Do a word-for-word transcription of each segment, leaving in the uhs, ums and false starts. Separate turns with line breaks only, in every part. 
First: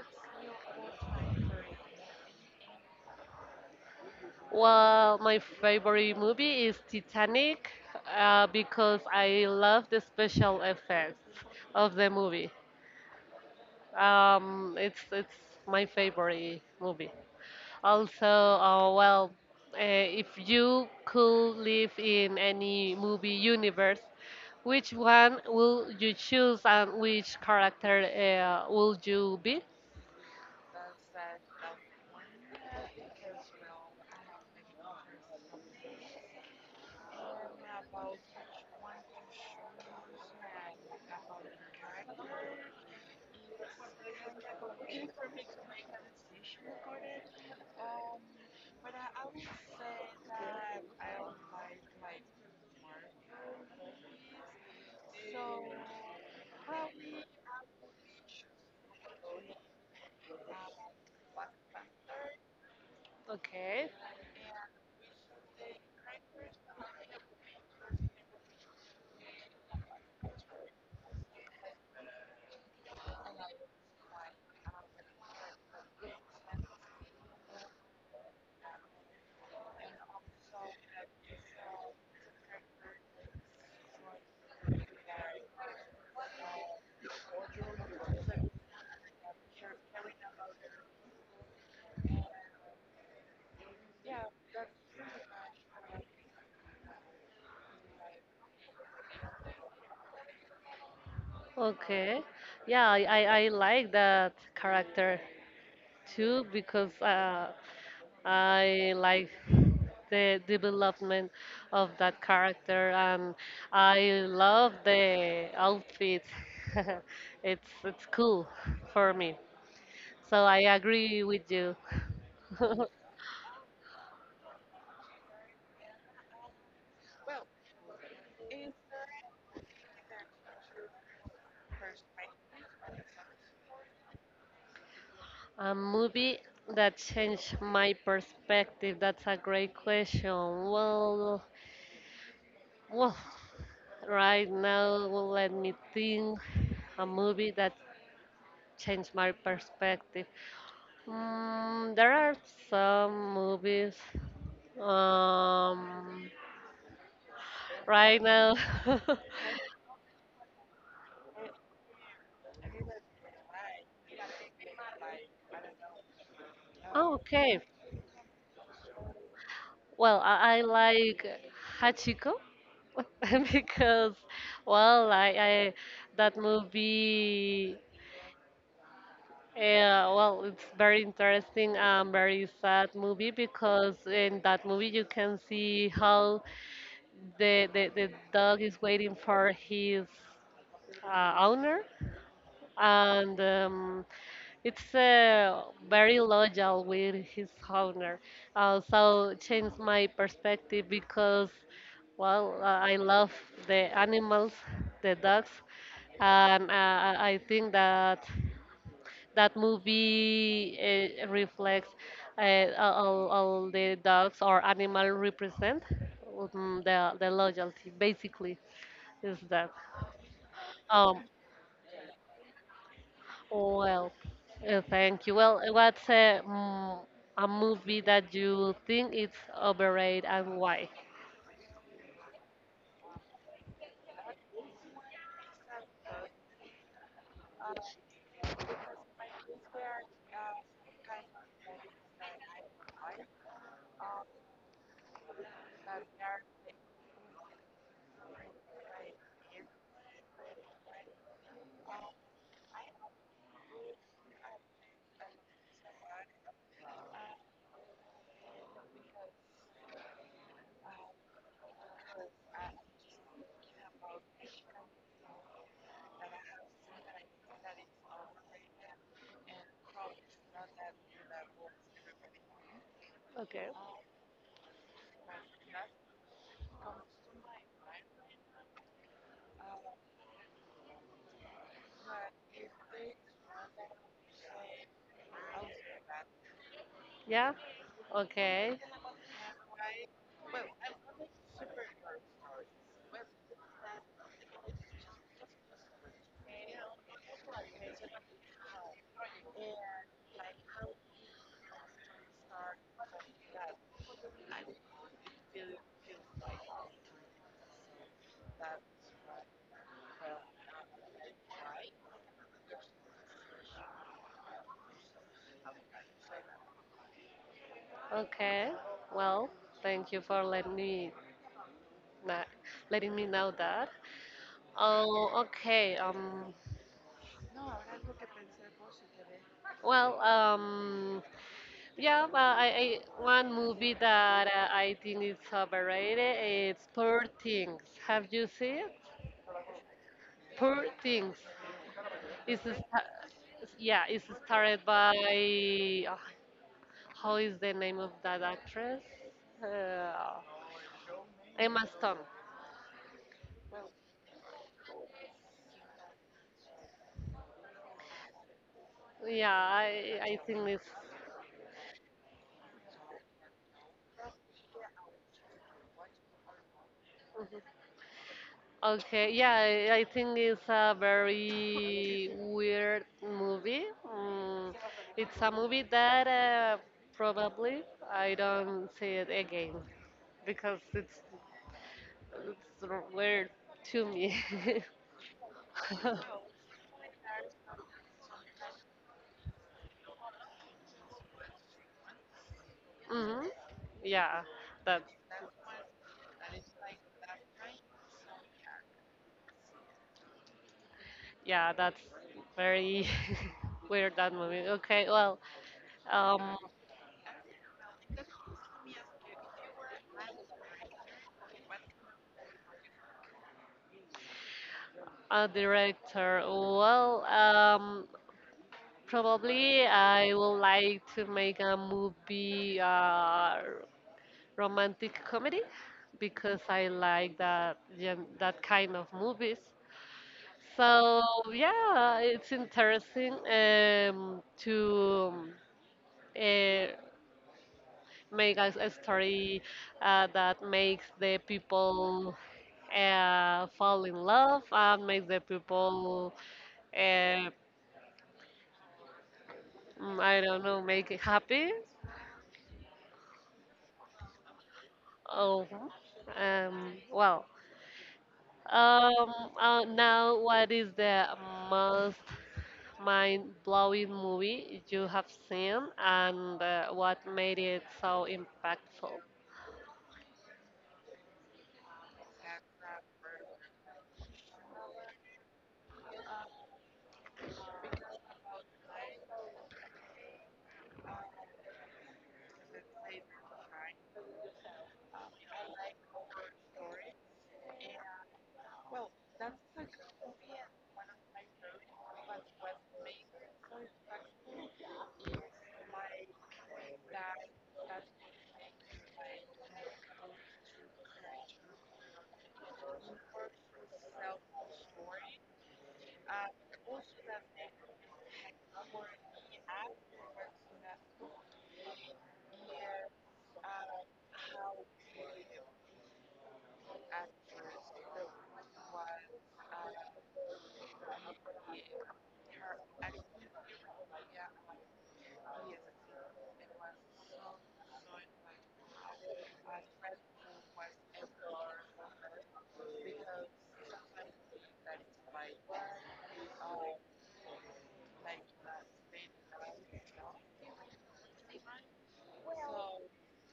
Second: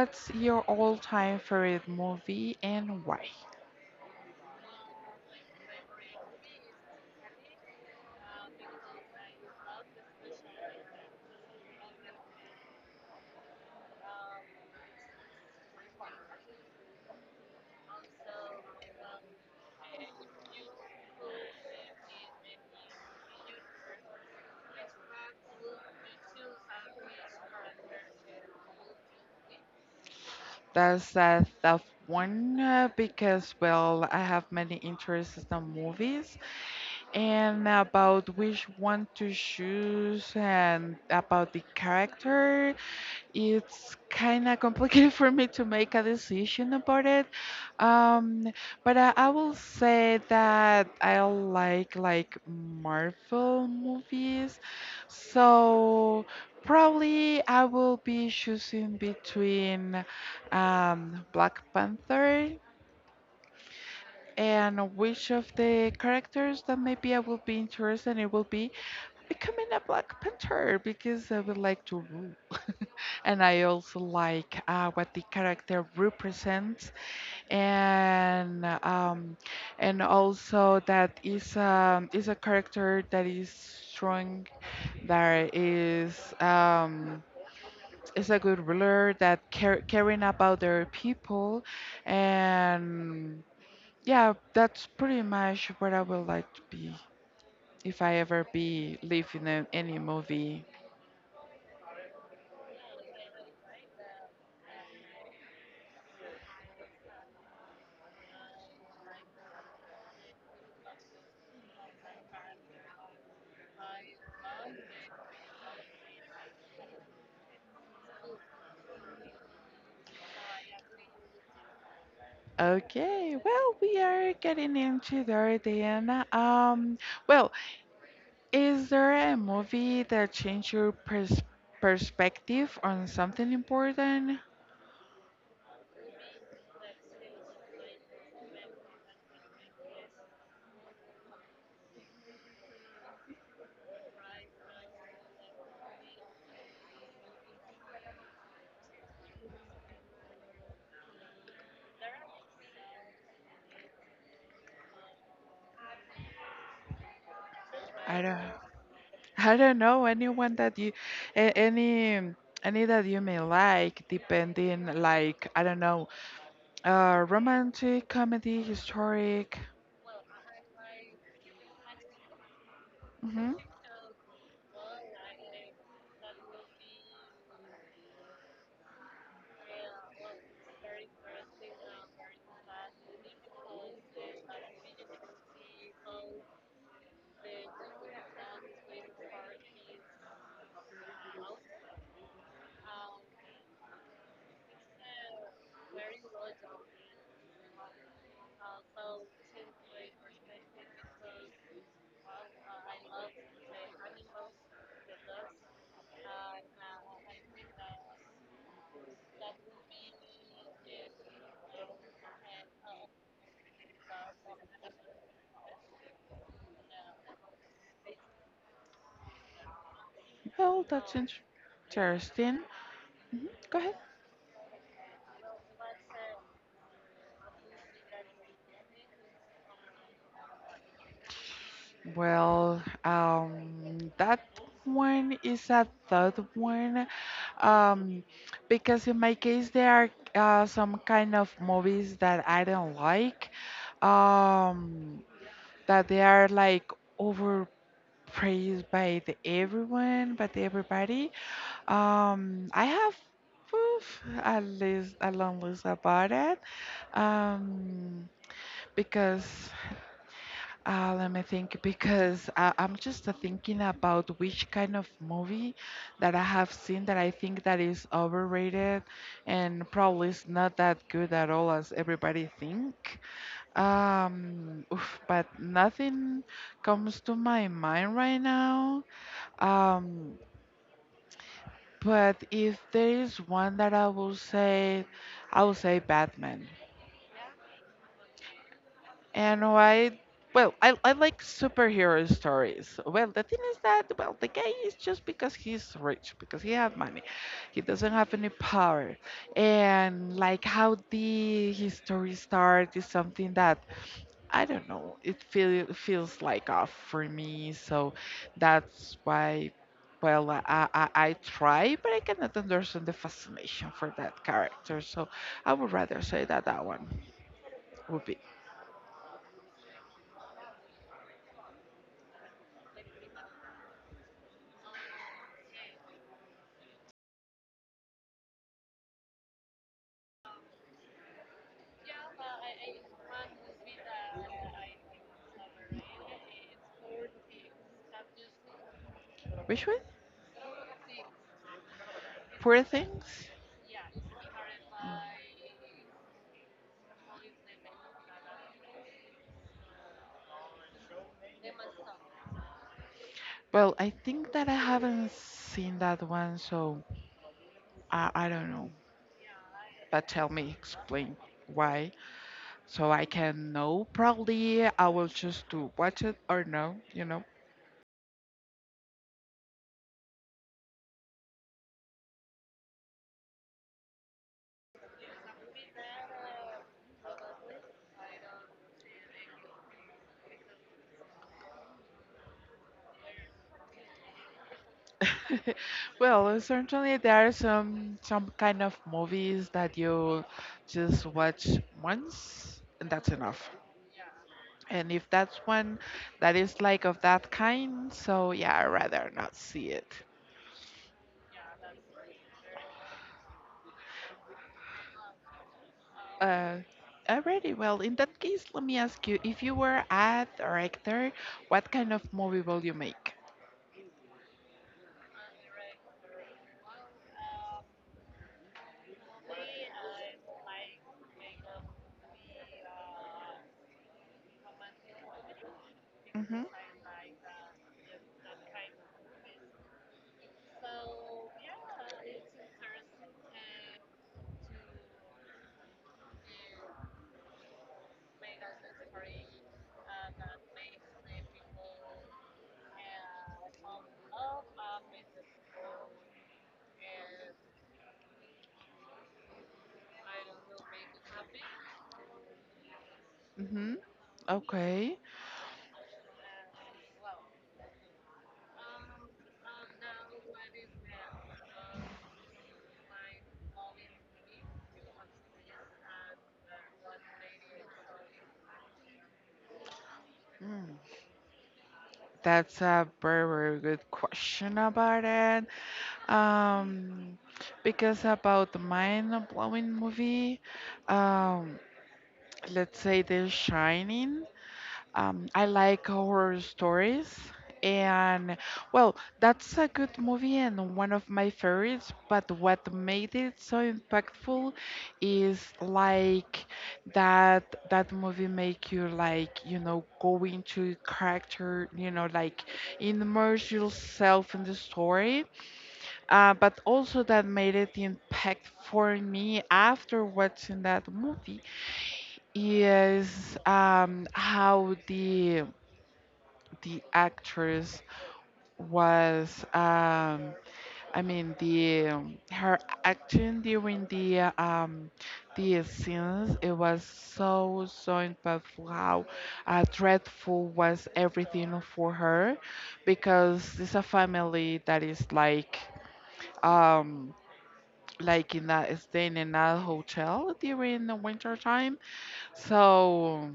What's your all-time favorite movie and why?
Well, my favorite movie is Titanic uh, because I love the special effects of the movie. Um, it's it's my favorite movie. Also, uh, well, uh, if you could live in any movie universe, which one will you choose and which character uh, will you be?
That's a tough one uh, because, well, I have many interests in movies and about which one to choose and about the character. It's kind of complicated for me to make a decision about it. Um, but I, I will say that I like like Marvel movies. So probably I will be choosing between um, Black Panther,
Okay.
and which of the characters that maybe I will be interested in it will be becoming a Black Panther because I would like to rule. And I also like uh, what the character represents, and um, and also that is um, is a character that is strong, that is um, is a good ruler, that care, caring about their people, and yeah, that's pretty much what I would like to be if I ever be live in a, any movie.
Okay. Yeah, I, I, I like that character too because uh, I like the development of that character, and I love the outfit. it's it's cool for me. So I agree with you.
Okay, well, we are getting into there then. Um, well, is there a movie that changed your pers perspective on something important?
A movie that changed my perspective. That's a great question. Well, well, right now, well, let me think. A movie that changed my perspective. Mm, there are some movies um,
I
right
don't,
now.
I don't know anyone that you, a- any, any that you may like, depending, like, I don't know,
Oh,
uh,
okay.
romantic, comedy, historic.
Well, I, I like Hachiko
Hmm.
because, well, I, I that movie. Uh, well, it's very interesting and very sad movie because in that movie you can see how the the, the dog is waiting for his uh, owner and. Um, It's uh, very loyal with his owner. Uh, so changed my perspective because, well, uh, I love the animals, the dogs, and uh, I I think that that movie uh, reflects uh, all, all the dogs or animal represent um, the the loyalty. Basically, is that.
Well, that's
Um,
interesting. Mhm. Go ahead.
Well, uh, thank you. Well, what's a, mm, a movie that you think is overrated and why?
Well, um, that one is a third one, um, because in my case there are uh, some kind of movies that I don't like, um, that they are like overpraised by the everyone, by the everybody. Um, I have oof, a list, a long list about it, um, because Uh, let me think because I, I'm just uh, thinking about which kind of movie that I have seen that I think that is overrated and probably is not that good at all as everybody think.
Okay.
Um, oof, but nothing comes to my mind right now. Um, but if there is one that I will say, I will say Batman.
Yeah? Okay.
And why? Well, I, I like superhero stories. Well, the thing is that, well, the guy is just because he's rich, because he has money. He doesn't have any power. And like how the his story starts is something that, I don't know, it feel, feels like off for me. So that's why, well, I, I, I try, but I cannot understand the fascination for that character. So I would rather say that that one would be.
Okay. Well, thank you for letting me na- letting me know that. Oh, okay. Um. Well, um. Yeah. Uh, I, I one movie that uh, I think is overrated. It's Poor Things. Have you seen it?
Which one?
Poor Things. It's a
Poor
sta-
Things?
yeah, it's started by ah, how is the name of that actress? Uh, Emma Stone.
Well, I think that I haven't seen that one, so I, I don't know.
Yeah, I
But
I
tell
think
me,
it's
explain why, so I can know. Probably I will choose to watch it or no, you know.
okay. Yeah, I I think it's a very weird movie. Mm, it's a movie that uh, probably I don't see it again because it's it's weird to me.
Well, certainly there are some some kind of movies that you just watch once and that's
Hmm.
enough.
Yeah, that
And if that's one that is like of that kind, so yeah, I'd rather not see it.
Yeah, that's very weird that movie. Okay, well, um,
Uh, Already. Well, in that case, let me ask you, if you were a director, what kind of movie will you make?
a director. Well, um, probably I would like to make a movie, uh, romantic comedy,
Mm-hmm.
because I like that gen- that kind of movies. So yeah, it's interesting um, to. Uh, Make a, a story uh, that makes the people uh, fall in love and make the people uh, mm, I don't know make it happy.
Mm-hmm. Okay.
Oh, um, well. Um, uh, Now, what is the most mind-blowing movie you have seen, and uh, what made it so impactful?
Mm. That's a very, very good question about it. Um, because about the mind-blowing movie, um, let's say The Shining. Um, I like horror stories, and well, that's a good movie and one of my favorites. But what made it so impactful is like that that movie make you like you know go into character, you know, like immerse yourself in the story. Uh, but also that made it impact for me after watching that movie is um, how the the actress was um I mean the um, her action during the uh, um the scenes. It was so so impactful how uh, dreadful was everything for her because it's a family that is like um like in that staying in that hotel during the winter time. So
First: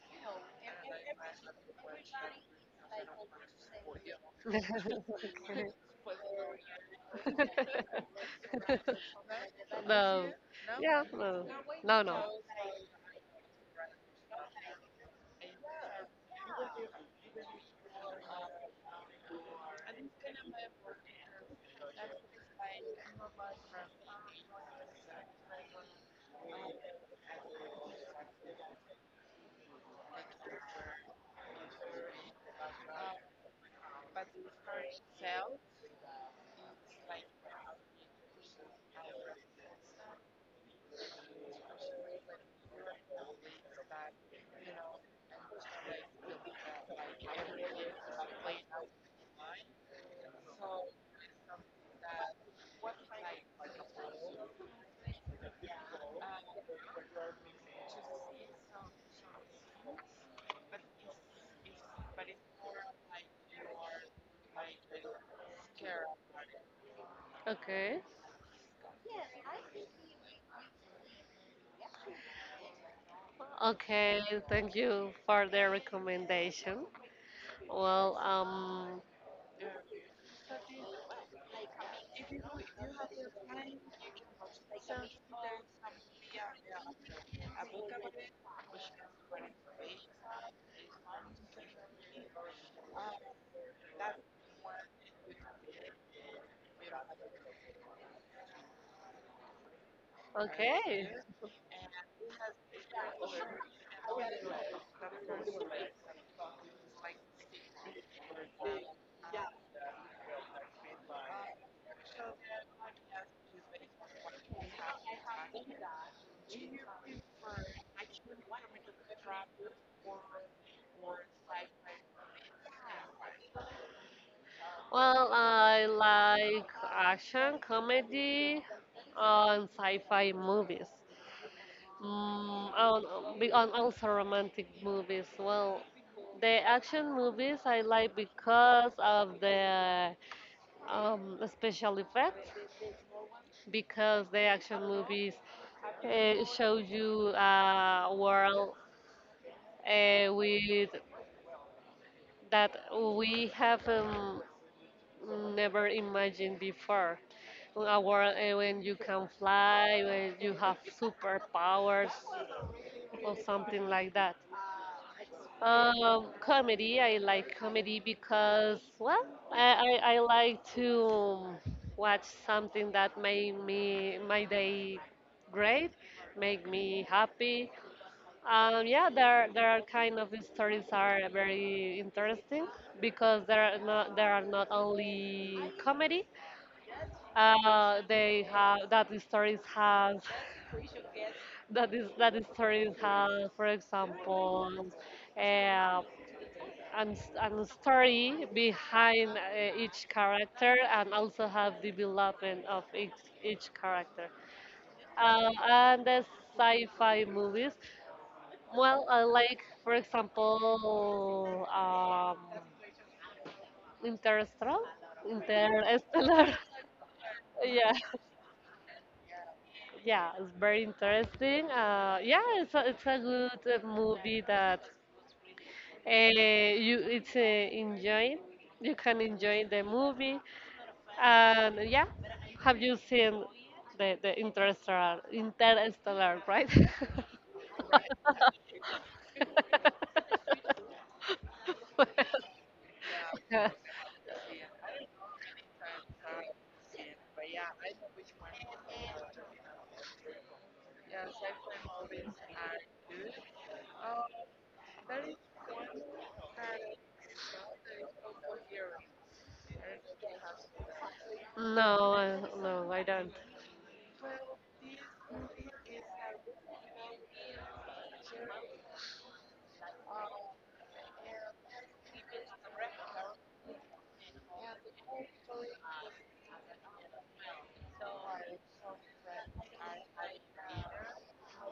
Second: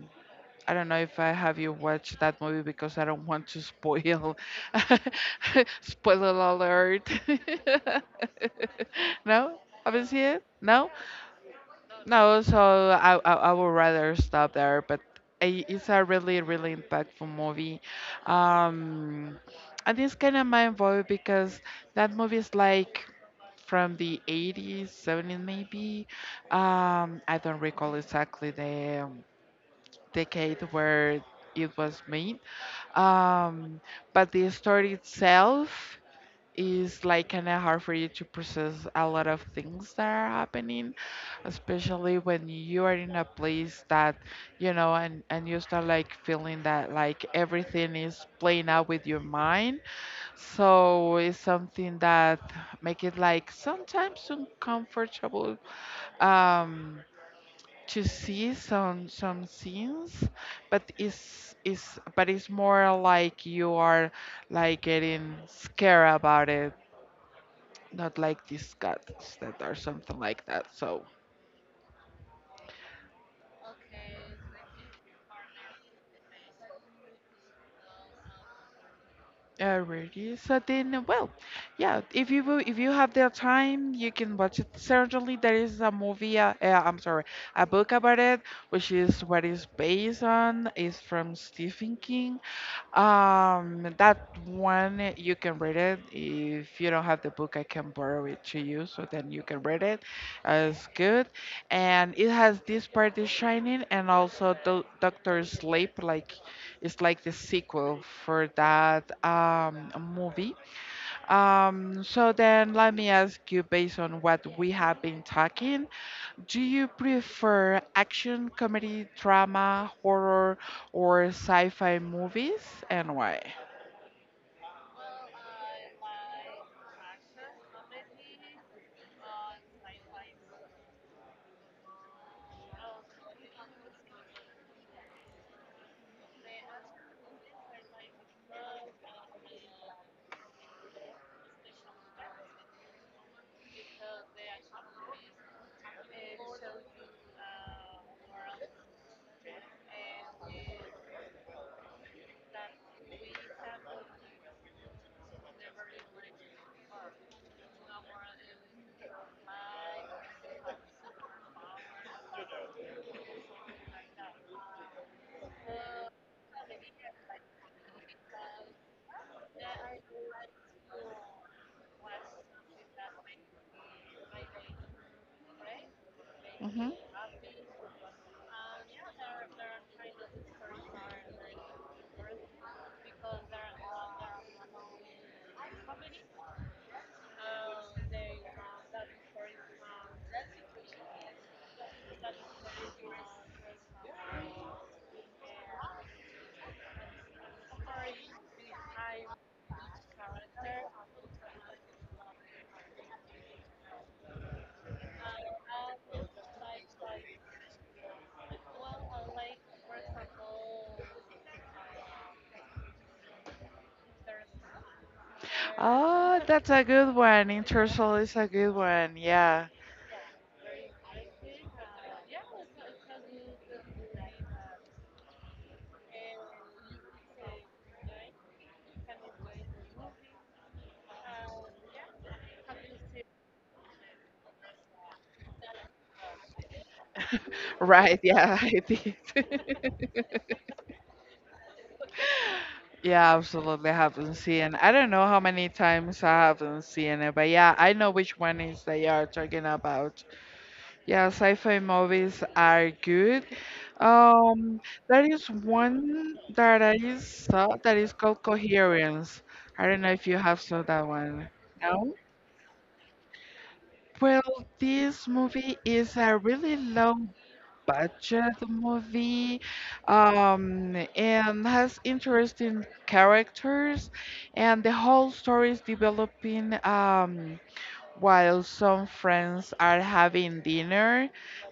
I don't know if I have you watch that movie because I don't want to spoil. Spoiler alert.
Okay.
No? Haven't seen
No.
it? No?
Yeah, no. No, no.
No, so I, I, I would rather stop there, but i- it's a really, really impactful movie. Um, and it's kind of mind blowing because that movie is like from the eighties, seventies maybe. Um, I don't recall exactly the decade where it was made. Um, but the story itself is like kind of hard for you to process a lot of things that are happening, especially when you are in a place that you know, and and you start like feeling that like everything is playing out with your mind. So it's something that make it like sometimes uncomfortable. Um, to see some some scenes, but it's it's but it's more like you are like getting scared about it,
Okay.
not like disgusted or something like that. So
Okay, thank you for the recommendation. Well, um,
uh, really, so then well, yeah, if you will- if you have the time you can watch it. Certainly there is a movie uh, uh, I'm sorry, a book about it, which is what is based on, is from Stephen King. Um, that one eh, you can read it. If you don't have the book, I can borrow it to you, so then you can read it. Uh, it's
okay.
good, and it has this part is Shining, and also Do- Doctor Sleep. Like, it's like the sequel for that um movie. Um, so then let me ask you, based on what we have been talking, do you prefer action, comedy, drama, horror, or sci-fi movies, and why?
Well, I like action, comedy, and sci-fi movies. Mm, and, um, be- and also romantic movies. Well, the action movies I like because of the um, special effects because the action movies uh, show you a world uh, with that we have um, never imagined before. A world uh, when you can fly, when you have superpowers, or something like that. Um, comedy. I like comedy because, well, I, I, I like to um, watch something that make me my day great, make
Hmm.
me happy. Um, yeah, there there are kind of stories are very interesting because there are not there are not only comedy. Uh, they have that the stories has that is that the stories have, for example, uh, and, s- and story behind uh, each character and also have the development of each, each character. Uh, and the sci-fi movies, well, I like, for example, um, Interstellar.
Oh,
Interstellar.
that's a good one.
Yeah,
Intercell is a good one. Yeah.
yeah, it's very interesting. Uh, yeah, it's a, it's a good uh, movie that uh, you it's uh, enjoying. You can enjoy the movie. And yeah, have you seen the, the interstellar, interstellar, right?
Right. Yeah, I did. Yeah,
Yeah.
absolutely. I haven't seen. I don't know how many times I haven't seen it, but yeah, I know which one is they are talking about. Yeah, sci-fi movies are good. Um, there is one that I saw that is called Coherence. I don't know if you have saw that one.
no,
No?
I- no, I don't.
Well, this movie is a really long budget movie um, and has interesting characters, and the whole story is developing um, while some friends are having dinner.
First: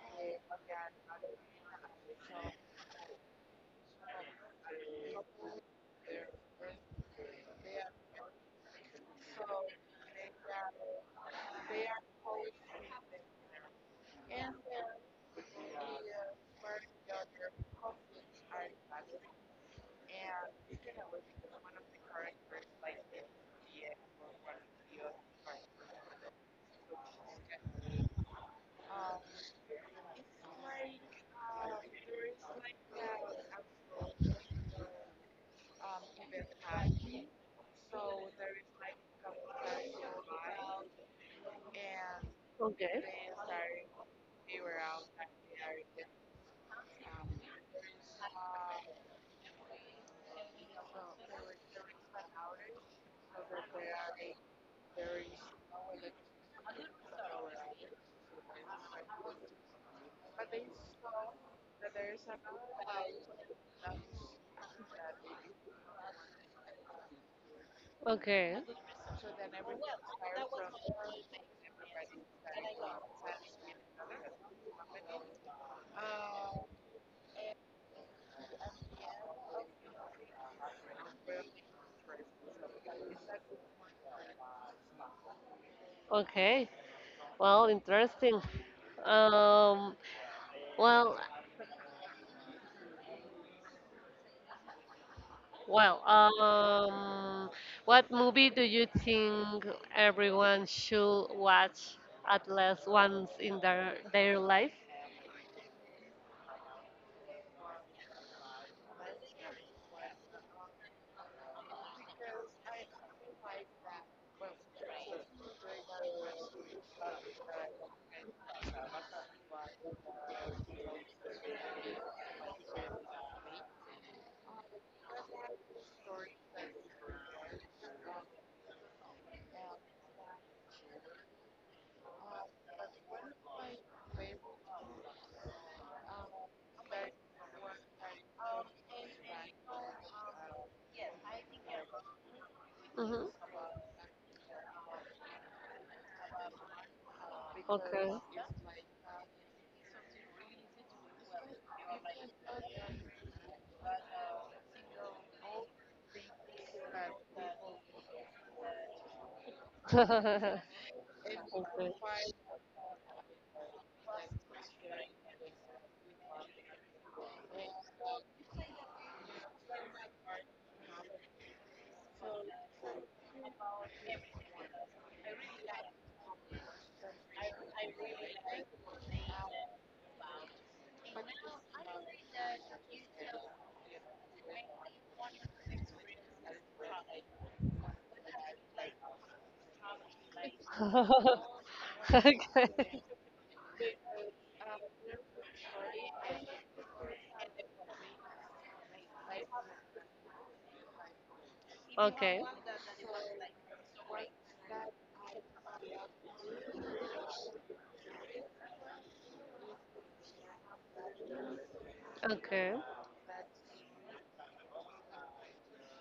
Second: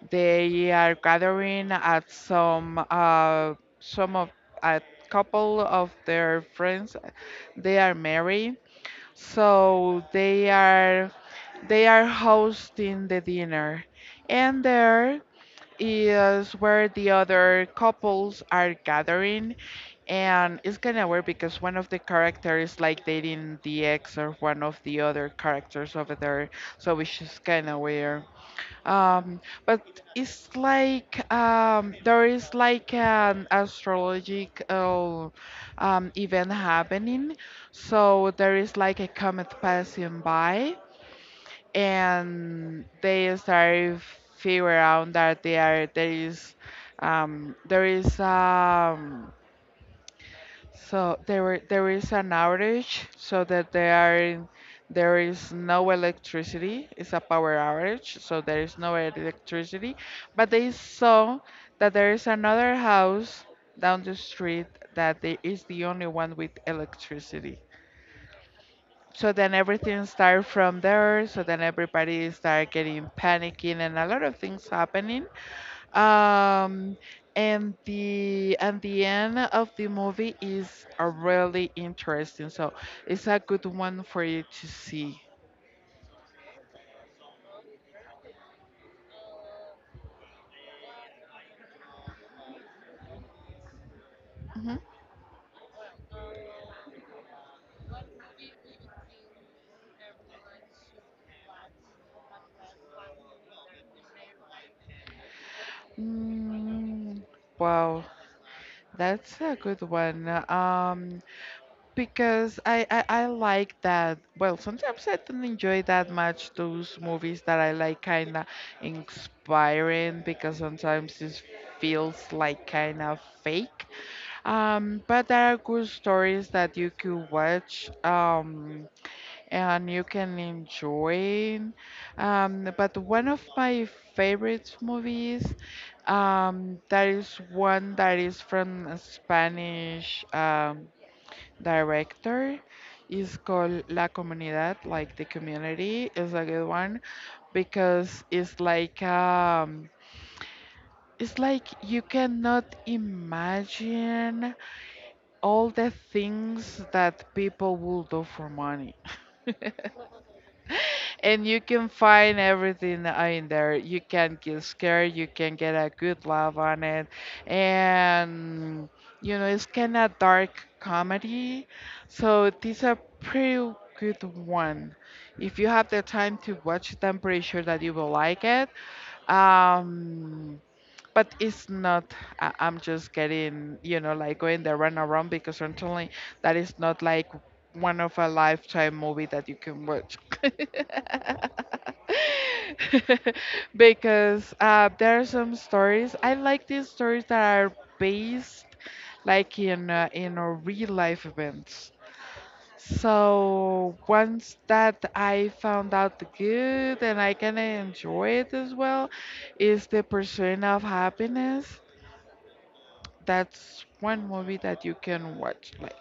They are gathering at some uh, some of a couple of their friends. They are married, so they are they are hosting the dinner, and there is where the other couples are gathering. And it's kind of weird because one of the characters is like dating the ex or one of the other characters over there, so which is kind of weird. Um, but it's like um there is like an astrological um event happening, so there is like a comet passing by, and
Okay.
they start figure out that they are there is um, there is um, so there were- there is an outage, so that they are there is no electricity, it's a power outage, so there is no electricity. But they saw that there is another house down the street that they, is the only one with electricity.
Okay.
So then everything started from there, so then everybody started getting panicking and a lot of things happening. Um, and the and the end of the movie is a really interesting, so it's a good one for you to see.
Okay. Well, interesting. Um, well,
Mhm.
well, um, what movie do you think everyone should watch at least once in their their life?
Mm. Wow, that's a good one. Um, because I, I I like that. Well, sometimes I don't enjoy that much those movies that I like kind of inspiring because sometimes it feels like kind of fake. Um, but there are good stories that you can watch um, and you can enjoy. Um, but one of my favorite movies um, that is one that is from a Spanish. Um, director
Mm-hmm.
is called La Comunidad, like the community, is a good one
Okay.
because it's like um it's like you cannot imagine all the things that people will do for money. And you can
Okay.
find everything in there. You can get scared, you can get a good laugh on it. And, you know, it's kind of dark comedy. So, this is a pretty good one. If you have the time to watch it, I'm pretty sure that you will like it. Um, but it's not, I- I'm just getting you know like going the run around because certainly that is not like one of a lifetime movie that you can watch.
Okay.
Because uh, there are some stories I like these stories that are based like in uh, in uh, real life events.
Okay.
So once that I found out the good and I can enjoy it as well, is The Pursuit of Happiness.
Okay.
That's one movie that you can watch like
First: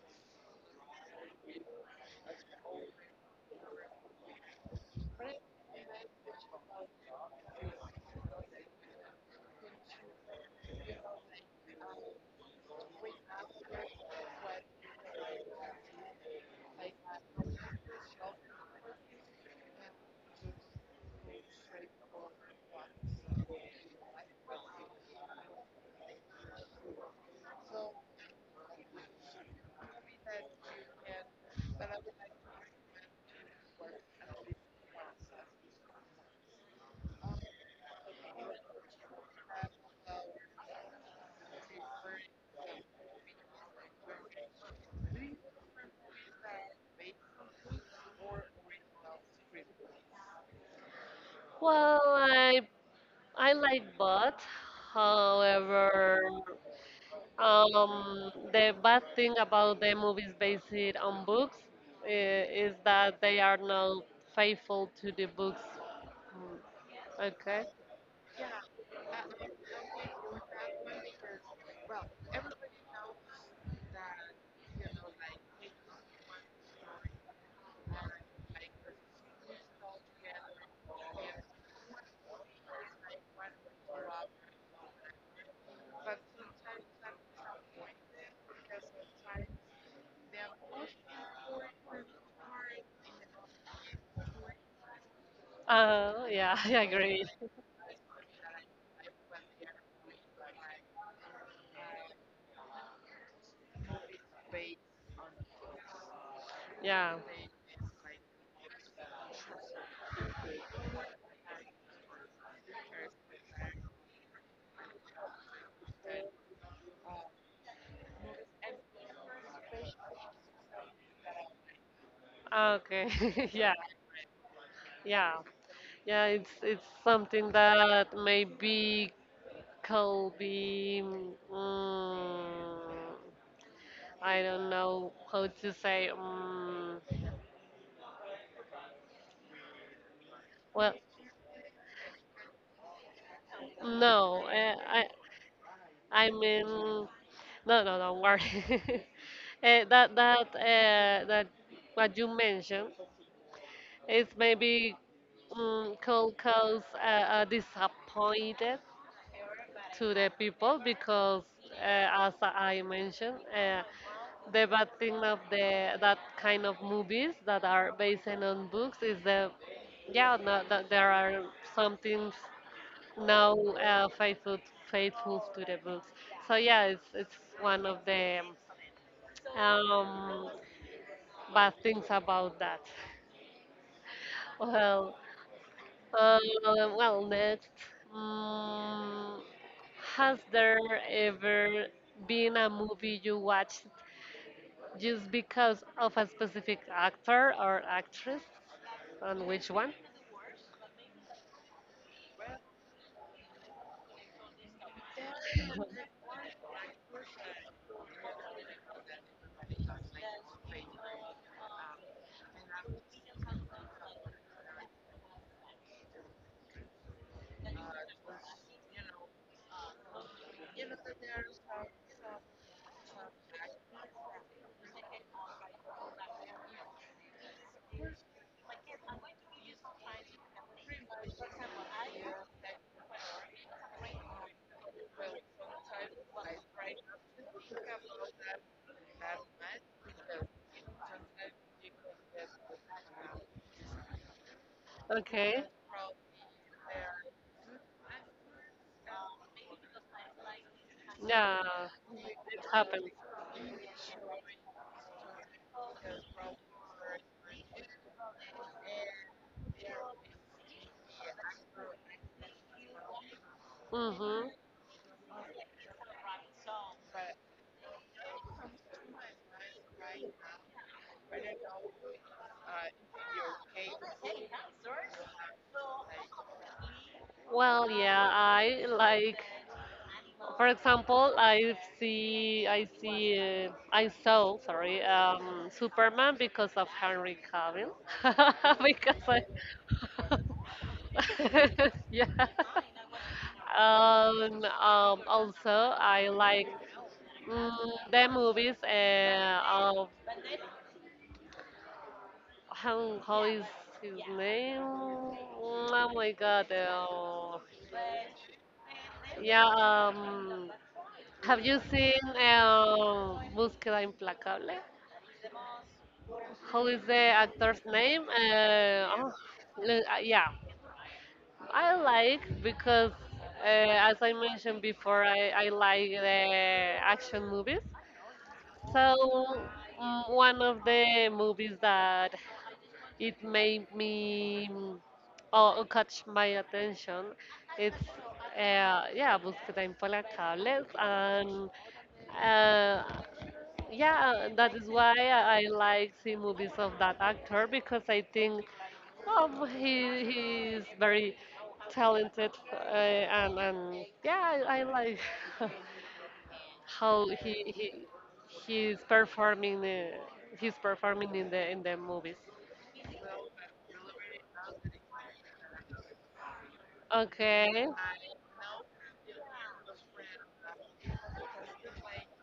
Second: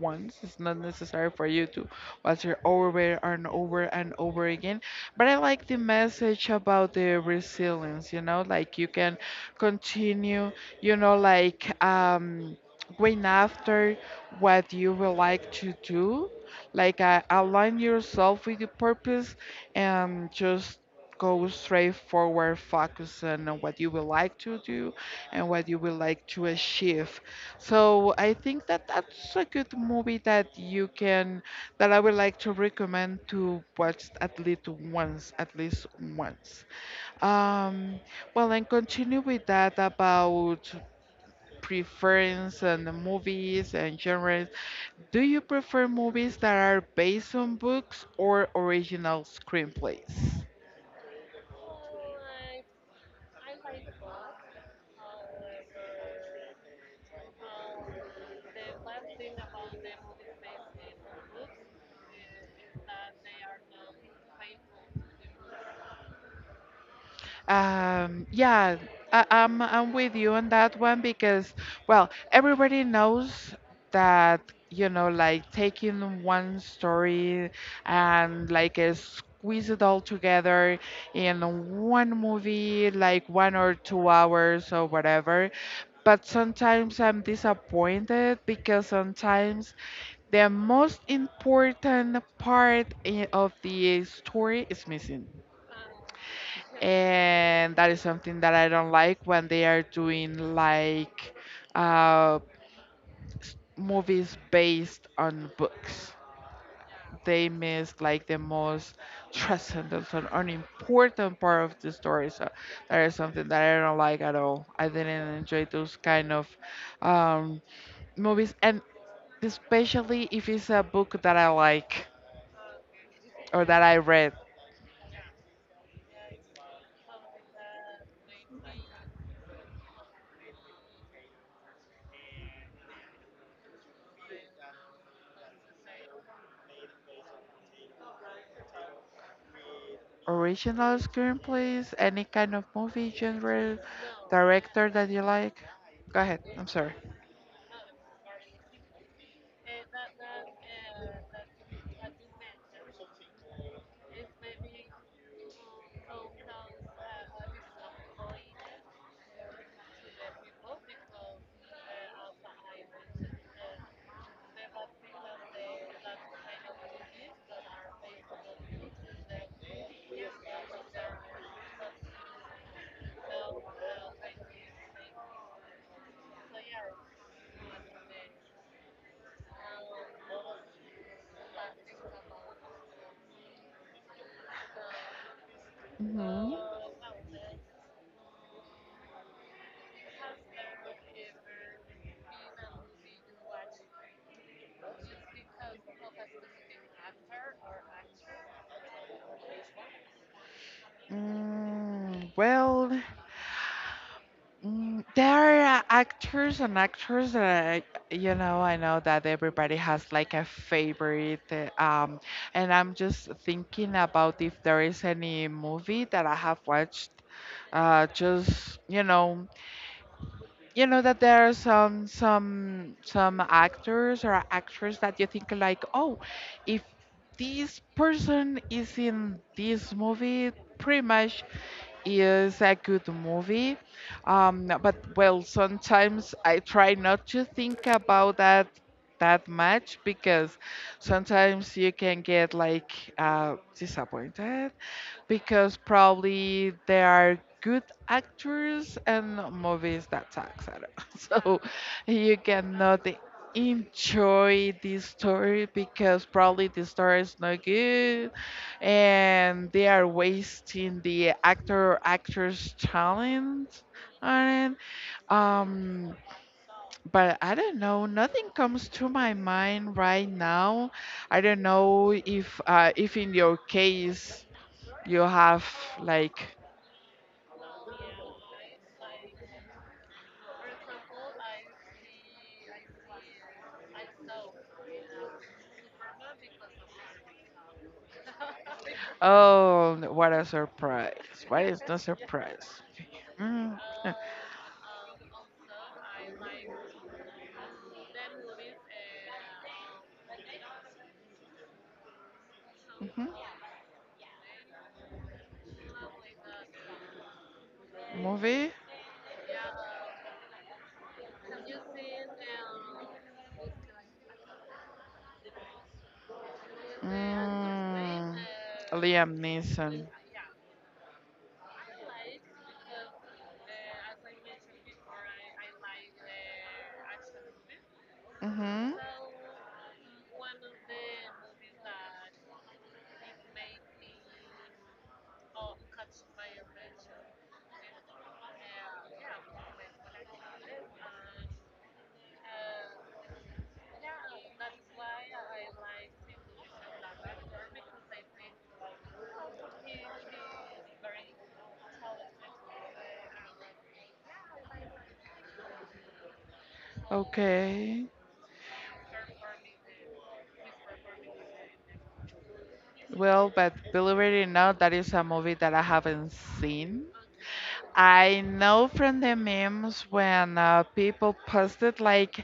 once. It's not necessary for you to watch it over and over and over again. But I like the message about the resilience, you know, like you can continue, you know, like um going after what you would like to do. Like uh, align yourself with the purpose, and just go straight forward focusing on what you would like to do and what you would like to achieve. So I think that that's a good movie that you can that I would like to recommend to watch at least once, at least once. Um, well, and continue with that about preference and the movies and genres. Do you prefer movies that are based on books or original screenplays?
Well, I I like both. However, um, the bad thing about the movies based on books uh, is that they are not faithful to the books. Mm, Okay.
Um, yeah, I, I'm I'm with you on that one because, well, everybody knows that, you know, like taking one story and like uh, squeeze it all together in one movie, like one or two hours or whatever. But sometimes I'm disappointed because sometimes the most important part i- of the story is missing,
Uh, yeah, I agree.
and that is something that I don't like when they are doing like uh, s- movies based on books.
Yeah.
They miss like the most transcendent and an important part of the story. So that is something that I don't like at all. I didn't enjoy those kind of um, movies, and especially if it's a book that I like
Okay.
or
Yeah.
that I read.
Yeah. Yeah. It's it's something that maybe Colby. Mm, I don't know how to say. Mm, well,
Original screenplays, any kind of movie genre,
no, uh,
director
I
that you like? Go
I
ahead, I'm
mean,
sorry.
no, no, don't worry. uh, that that uh, that what you mentioned is maybe, um, could cause uh, a disappointed to the people because, uh, as I mentioned. Uh, the bad thing of the that kind of movies that are based on books is that yeah no, that there are some things now uh, faithful faithful to the books, so yeah, it's it's one of the um, bad things about that. Well, uh,
Hmm.
well, next, um, has there ever been a movie you watched just because of a specific actor or actress? On which one?
Mm, well, mm, there are actors and actors that I, you know, I know that everybody has like a favorite. Uh, Um, and I'm just thinking about if there is any movie that I have watched, uh, just, you know, you know that there are some some some actors or actors that you think like, oh, if this person is in this movie, pretty much is a good movie. Um, but well, sometimes I try not to think about that that much because sometimes you can get like uh, disappointed
Okay.
because probably there are good actors and movies that sucks. I don't know.
Yeah,
So you
it
cannot
happened.
enjoy this story because probably the story is not good and they are wasting the actor or actress talent
Mm-hmm.
on it. Um, but I don't know. Nothing comes to my mind right now. I don't know if uh, if in your case you have like,
Well, yeah, I like, for example, I see, I see, uh, I saw, sorry, um, Superman because of Henry Cavill, because I,
oh, what a surprise! What is the
yeah.
surprise? Mm.
Um, um, also, I like, mm, the movies uh, of how
Hmm.
how is his name? Oh my God! Uh,
Movie?
yeah. Um, have you seen uh, Búsqueda Implacable? How is the actor's name?
Mm.
Uh, oh,
Liam Neeson.
le- uh, yeah, I like because uh, as I mentioned before, I, I like the action movies.
Hmm.
So, mm, one of the movies that it made me, mm, oh, catch my attention. It's uh, yeah, Búsqueda Implacables, and uh, yeah, that is why I like the movies of that actor because I think um, he he is very talented uh, and and yeah, I, I like how he he
Okay.
he's performing uh, he's performing in the in the movies.
Well, but believe it or not, that is a movie that I haven't seen.
Okay,
I know from the memes when uh, people posted like,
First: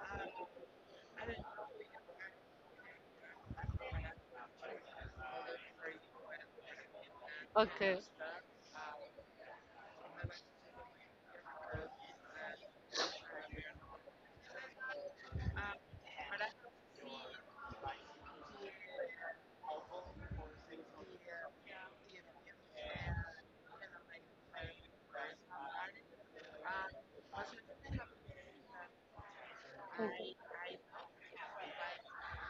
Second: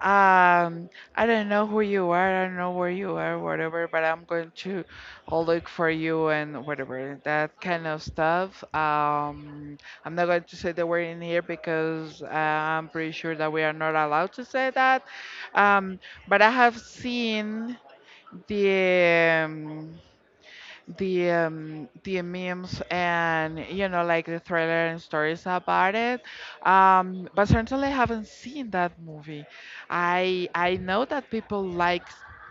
um, I don't know who you are, I don't know where you are, whatever, but I'm going to look for you and whatever, that kind
okay.
of stuff. Um, I'm not going to say the word in here because uh, I'm pretty sure that we are not allowed to say that. Um, but I have seen the Um, the um, the memes, and you know, like the trailer and stories about it, um, but certainly I haven't seen that movie. I I know that people like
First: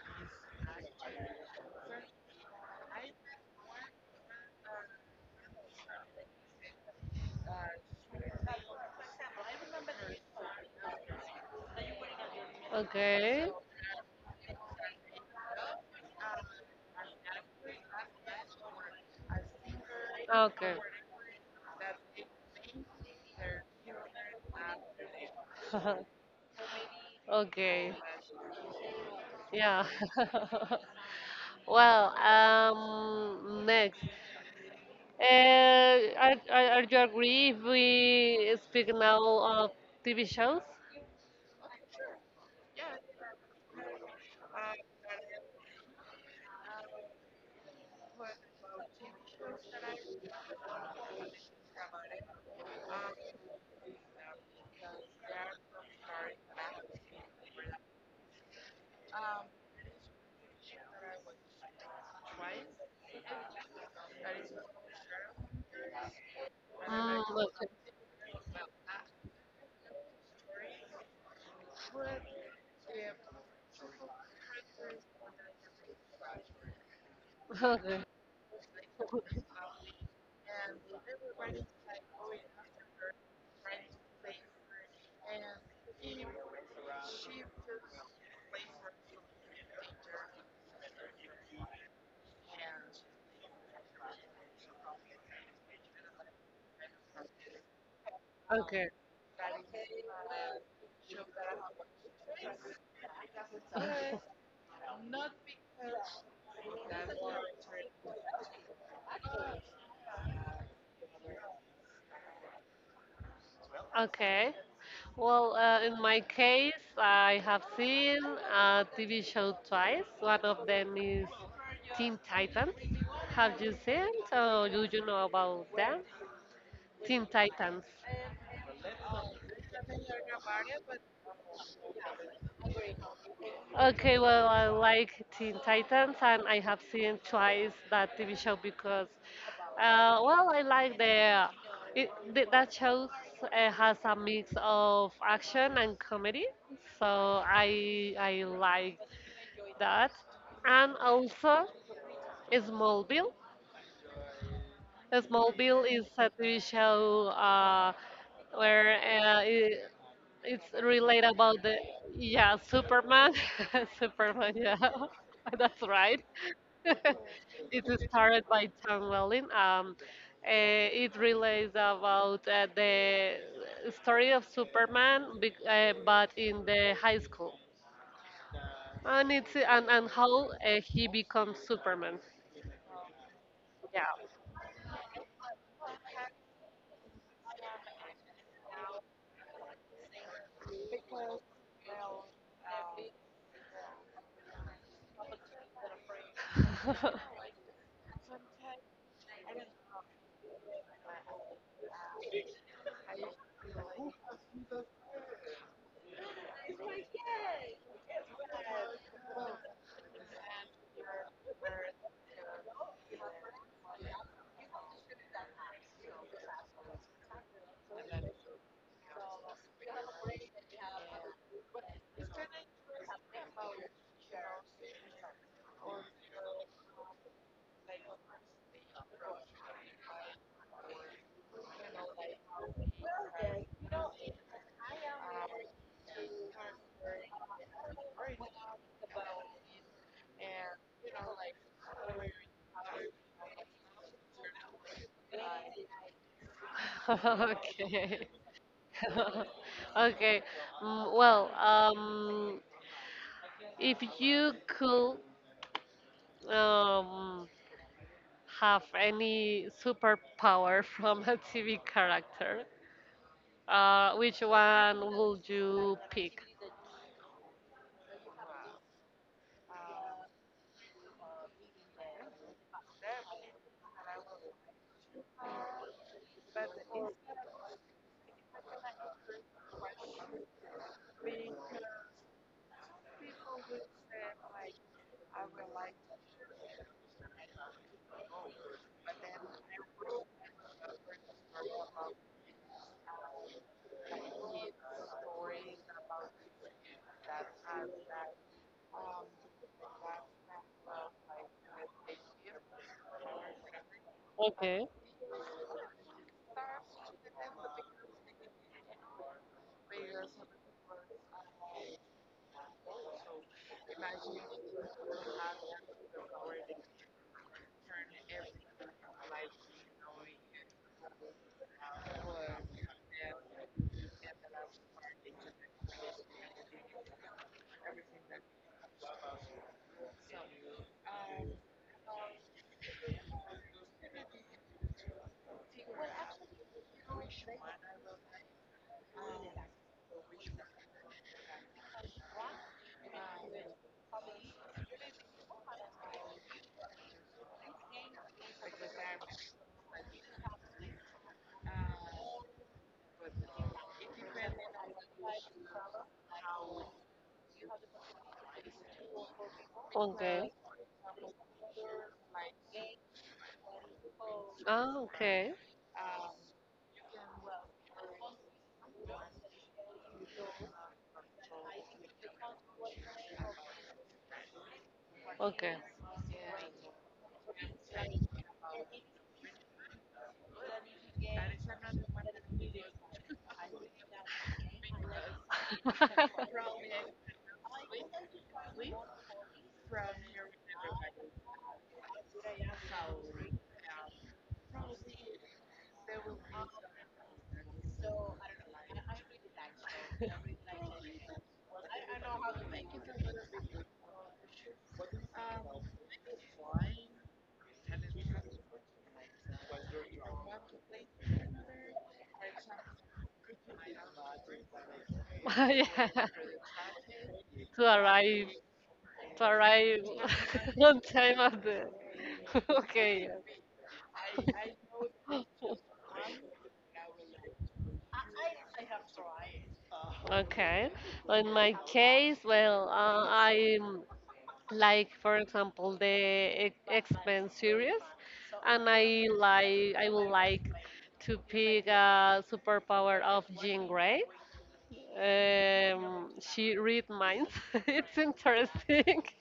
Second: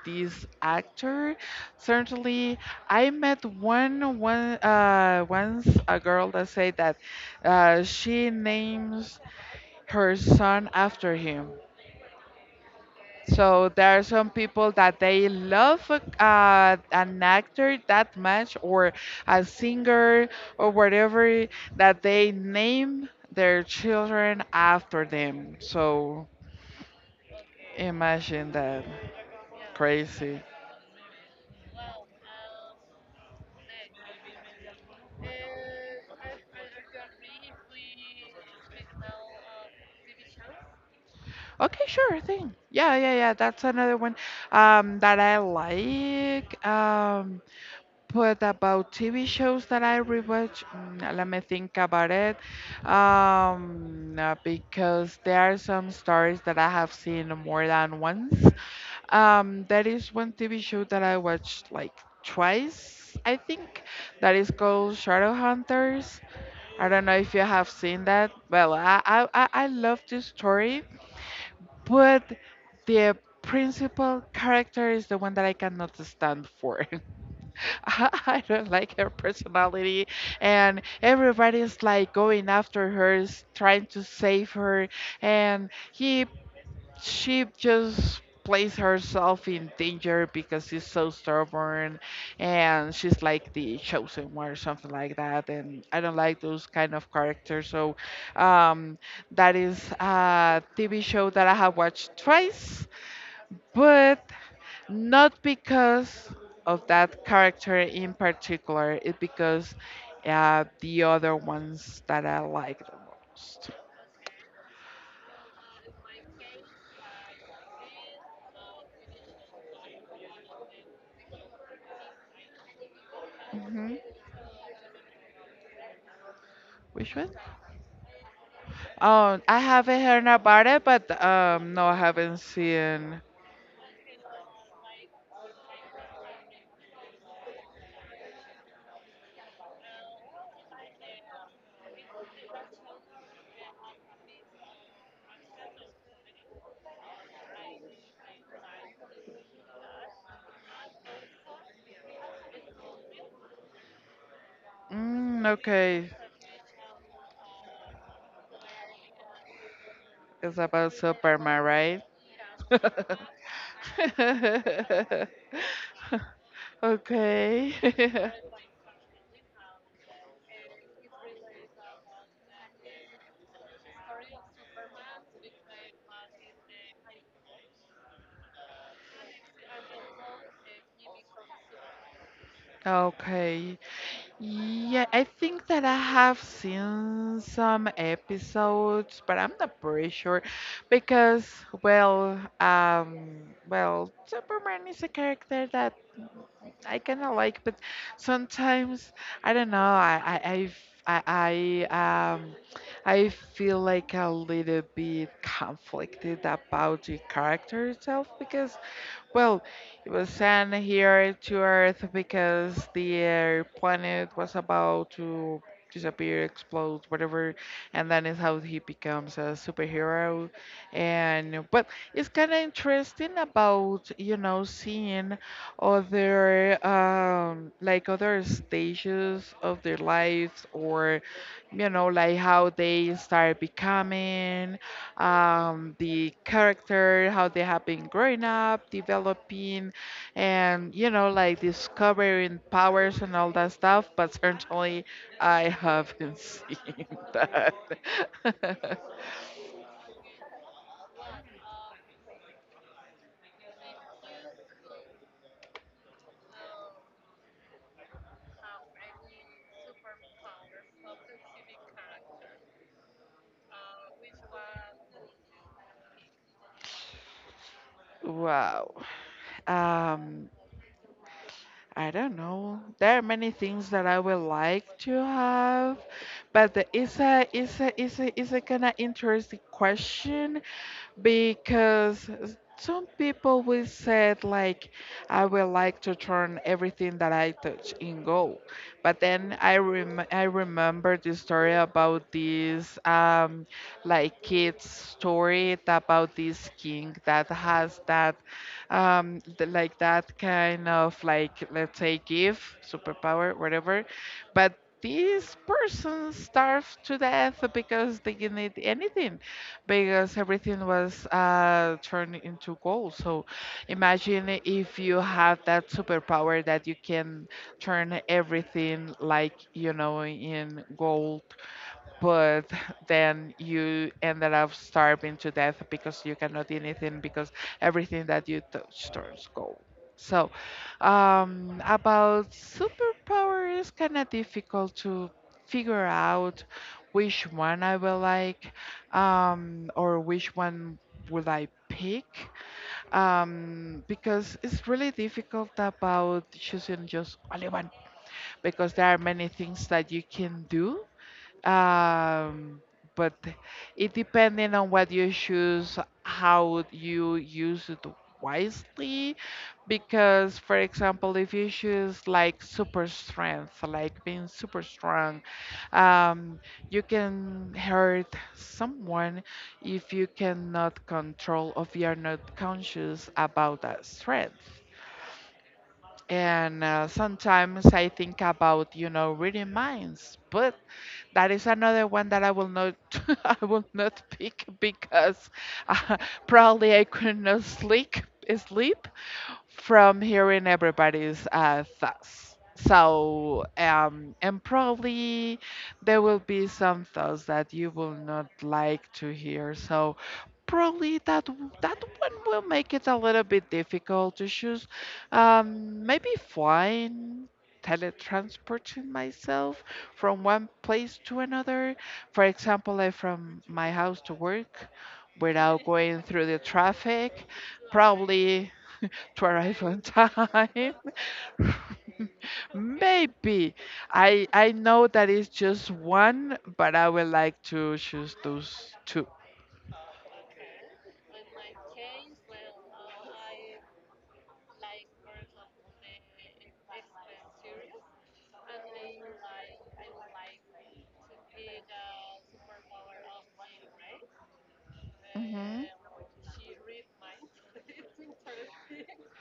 this actor. Certainly, I met one one uh, once a girl that said that uh, she names her son after him,
Okay.
so there are some people that they love uh, an actor that much, or a singer, or
Okay.
whatever, that they name their children after them. So
Okay.
imagine that.
Yeah.
Crazy.
Well, um, next. Uh, are, are, are you agree if we speak now of T V shows?
Okay, sure thing. Yeah, yeah, yeah. That's another one um, that I like. Um, But about T V shows that I rewatch, mm, let me think about it. Um, uh, because there are some stories that I have seen more than once. Um, there is one T V show that I watched like twice, I think, that is called Shadowhunters. I don't know
Mm,
if you have seen that. Well, I, I, I I love this story, but the principal character is the one that I cannot stand for.
okay.
I don't like her personality, and everybody's like going after her, s- trying to save her, and he she just places herself in danger because she's so stubborn, and she's like the chosen one or something like that, and I don't like those kind of characters. so
Okay.
um that is a TV show that I have watched twice,
Okay.
but not because of that character in particular, it's because uh, the other ones that I like the most.
Okay. Well, uh, in my case, I have seen a T V show twice. One of them is Teen Titans. Have you
Hmm.
seen? So do you know about them?
Which
Teen
one?
Titans.
Oh, I haven't heard about it, but um, no, I haven't seen.
Okay, well, I like Teen Titans, and I have seen twice that T V show because, uh, well, I like the it, th- that show uh, has a mix of action and comedy, so I I like that, and also Smallville.
Mm,
Smallville is
okay,
a T V show uh, where uh, I
it's
it's
about
relate about
Superman,
the,
right?
yeah, Superman, Superman. Yeah, that's right.
Okay.
It is started by Tom Welling. Um, eh, it relates about uh, the story of Superman, bec- uh, but in the high school, and it's and and how uh, he becomes Superman.
Okay.
Yeah.
Yeah, I think that I have seen some episodes, but I'm not pretty sure because, well, um, well, Superman is a character that I kind of like, but sometimes I don't know. I, I, I, f- I, I, um, I feel like a little bit conflicted about the character itself because, well, it was sent here to Earth because the uh, planet was about to disappear, explode, whatever, and that is how he becomes a superhero. And but it's kind of interesting about, you know, seeing other um like other stages of their lives, or you know, like how they start becoming um, the character, how they have been growing up, developing, and you know, like discovering powers and all that stuff. But certainly, I haven't seen that.
Okay. Okay. Mm, well, um, if you could um, have any superpower from a T V character, uh, which one would you pick?
Wow. Um, I don't know. There are many things that I would like to have, but the- it's a it's a it's a it's a kind of interesting question because some people will say like, I would like to turn everything that I touch in gold, but then i rem- i remember the story about this um like kid's story about this king that has that um th- like that kind of like, let's say, gift, superpower, whatever, but
Okay,
this person starved to death because they didn't eat anything because everything was uh, turned into gold. So imagine if you have that superpower that you can turn everything, like, you know, in gold, but then you ended up starving to death because you cannot eat anything because everything that you touch turns gold. So, um, about superpower is kind of difficult to figure out which one I will like, um, or which one would I pick, um, because it's really difficult about choosing just only one, because there are many things that you can do, um, but it depending on what you choose, how you use it wisely.
okay,
Because, for example, if you choose like super strength, like being super
ah,
strong,
okay,
um, you can hurt someone if you cannot control or you are not conscious about that strength.
okay.
And uh, sometimes I think about, you know, reading minds, but that is another one that I will not I will not pick because uh, probably I could not sleep sleep from hearing everybody's uh, thoughts. So, um, and probably there will be some thoughts that you will not like to hear. So, probably that w- that one will make it a little bit difficult to choose. Um, maybe flying, teletransporting myself from one place to another. For example, like from my house to work without going
Yeah,
through the traffic.
to arrive,
Probably to
to
arrive on
arrive
time.
on time of the. Okay.
Maybe. I I know that
Yeah.
it's just one, but I would like to choose those two.
Okay. In my case, well, uh, I like for example the X-Men series, and I like I would like to pick a superpower of Jean Grey, um, she read minds. It's interesting.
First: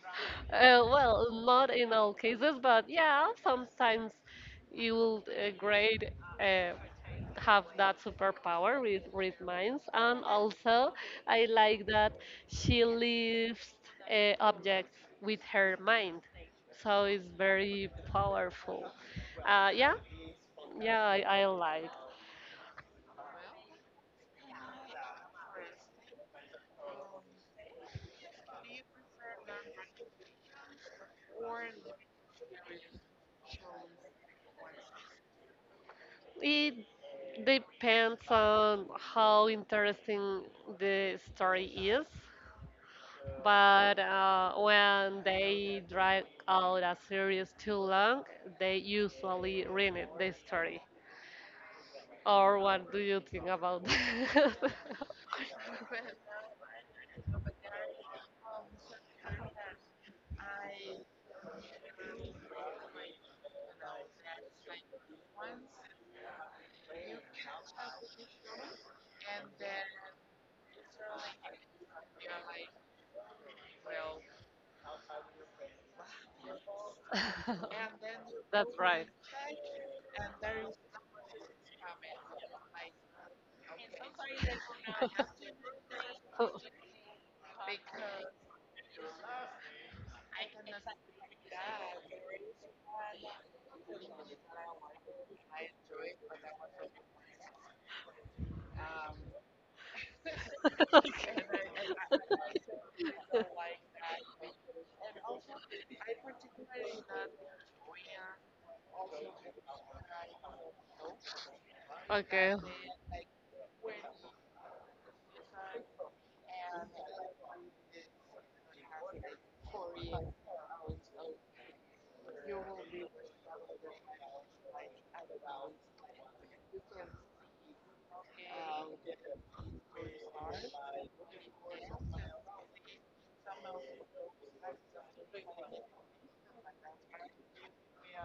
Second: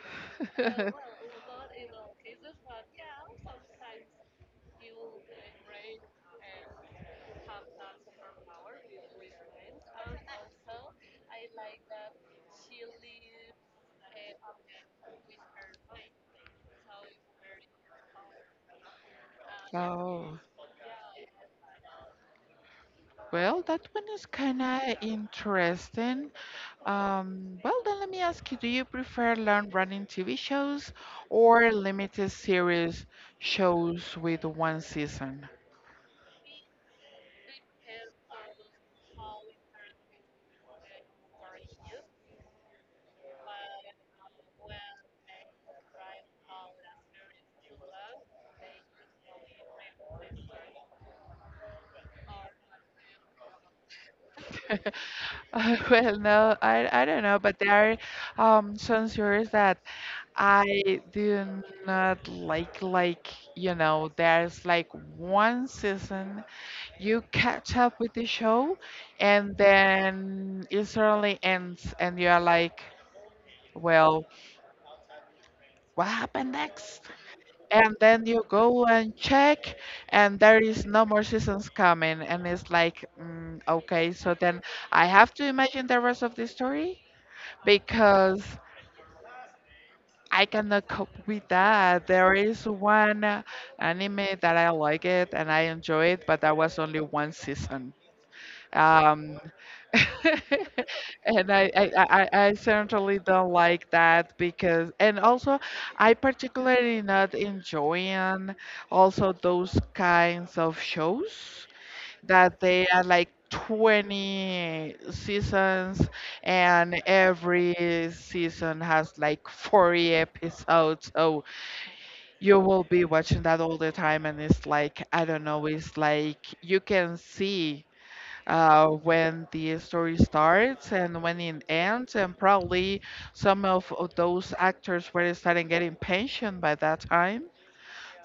Uh, well, not in all cases, but yeah, sometimes you will uh, grade uh, have that superpower with read minds, and also I like that she lifts uh, objects with her mind, so it's very powerful. Uh, yeah,
Oh.
yeah, I, I like.
Well, that one is kind of interesting. Um, well, then let me ask you, do you prefer long-running T V shows or limited series shows with one season?
It depends on how interesting the story is, but uh, when they drag out a series too long, they usually ruin it, the story. Or what do you think about that?
Uh, well, no, I, I don't know, but there are um, some series that I do not like. Like, you know, there's like one season, you catch up with the show, and then it suddenly ends, and you are like, well, what happened next? And then you
That's
go
right.
and check, and there is no more seasons coming, and it's like, mm, okay, so then I have to imagine the rest of the story because I cannot cope with that. There is one uh, anime that I like it and I enjoy it, but that was only one season. um
Okay.
And I, I, I, I I certainly don't like that because, and also, I particularly not enjoying also those kinds of shows
Okay.
that they are like twenty seasons and every season has like forty episodes. So you will be watching that all the time, and it's like, I don't know, it's like you can see uh, when the story starts and when it ends, and probably some of of those actors were starting getting pension by that time.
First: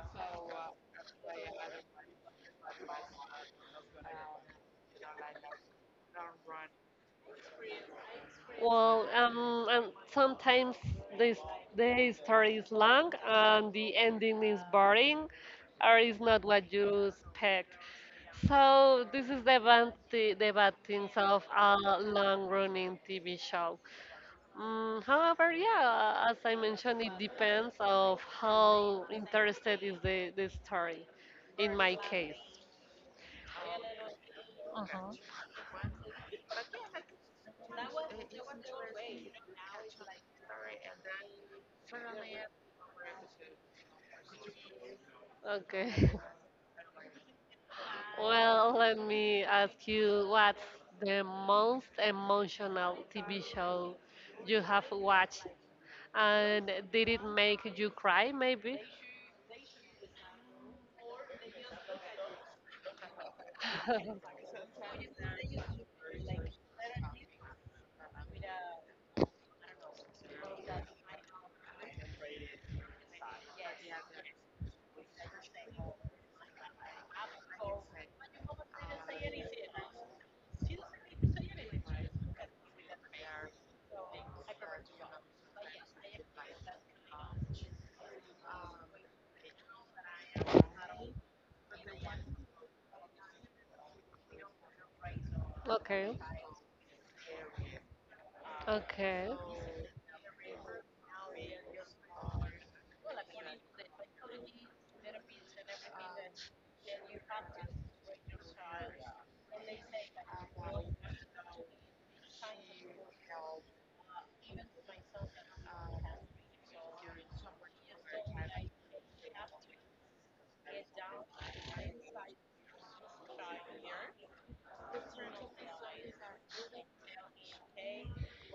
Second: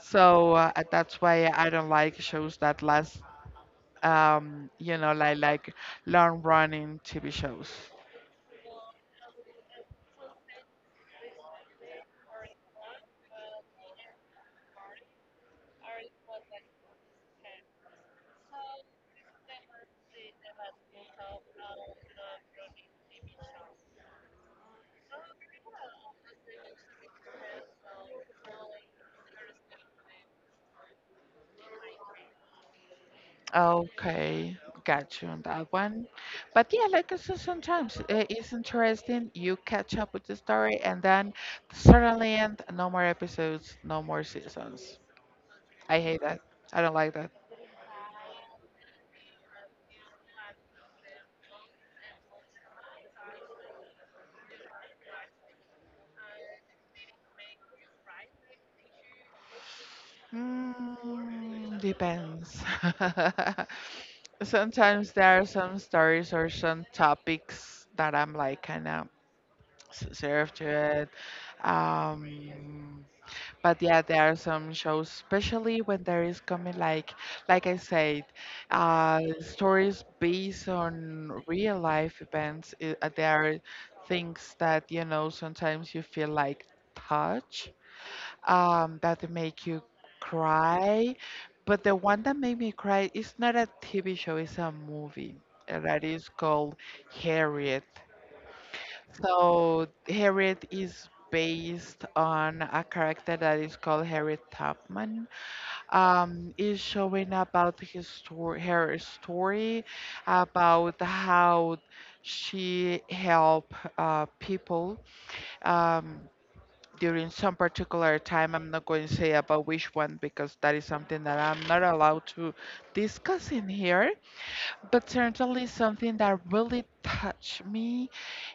So uh, that's why I don't like shows that last, um, you know, like like long running T V shows.
Well, um, and sometimes this the story is long and the ending is boring, or is not what you expect. So this is the bad, thi- the bad things of a long-running T V show. Mm, however, yeah, as I mentioned, it depends of how interested is the, the story. In my case.
Okay, got you
Mhm.
on that one. But yeah, like I said, sometimes uh, it's interesting. You catch up with the story, and then suddenly, and no more episodes, no more seasons. I
Okay.
hate that. I don't like that.
Well, let me ask you what's the most emotional T V show you have watched? And did it make you cry, maybe?
Mm, depends. Sometimes there are some stories or some topics that I'm like kind of served to it. Um, but yeah, there are some shows, especially when there is coming like, like I said, uh, stories based on real life events. I- uh, there are things that, you know, sometimes you feel like touch um, that make you cry. But the one that made me cry is not a T V show, it's a movie uh, that
Okay,
is called Harriet.
okay,
So Harriet is based on a character that is called Harriet Tubman. Um, is showing about his story, her story about how she helped uh, people. Um, During some particular time. I'm not going to say about which one because that is something that I'm not allowed to discuss in here, but certainly something that really touched me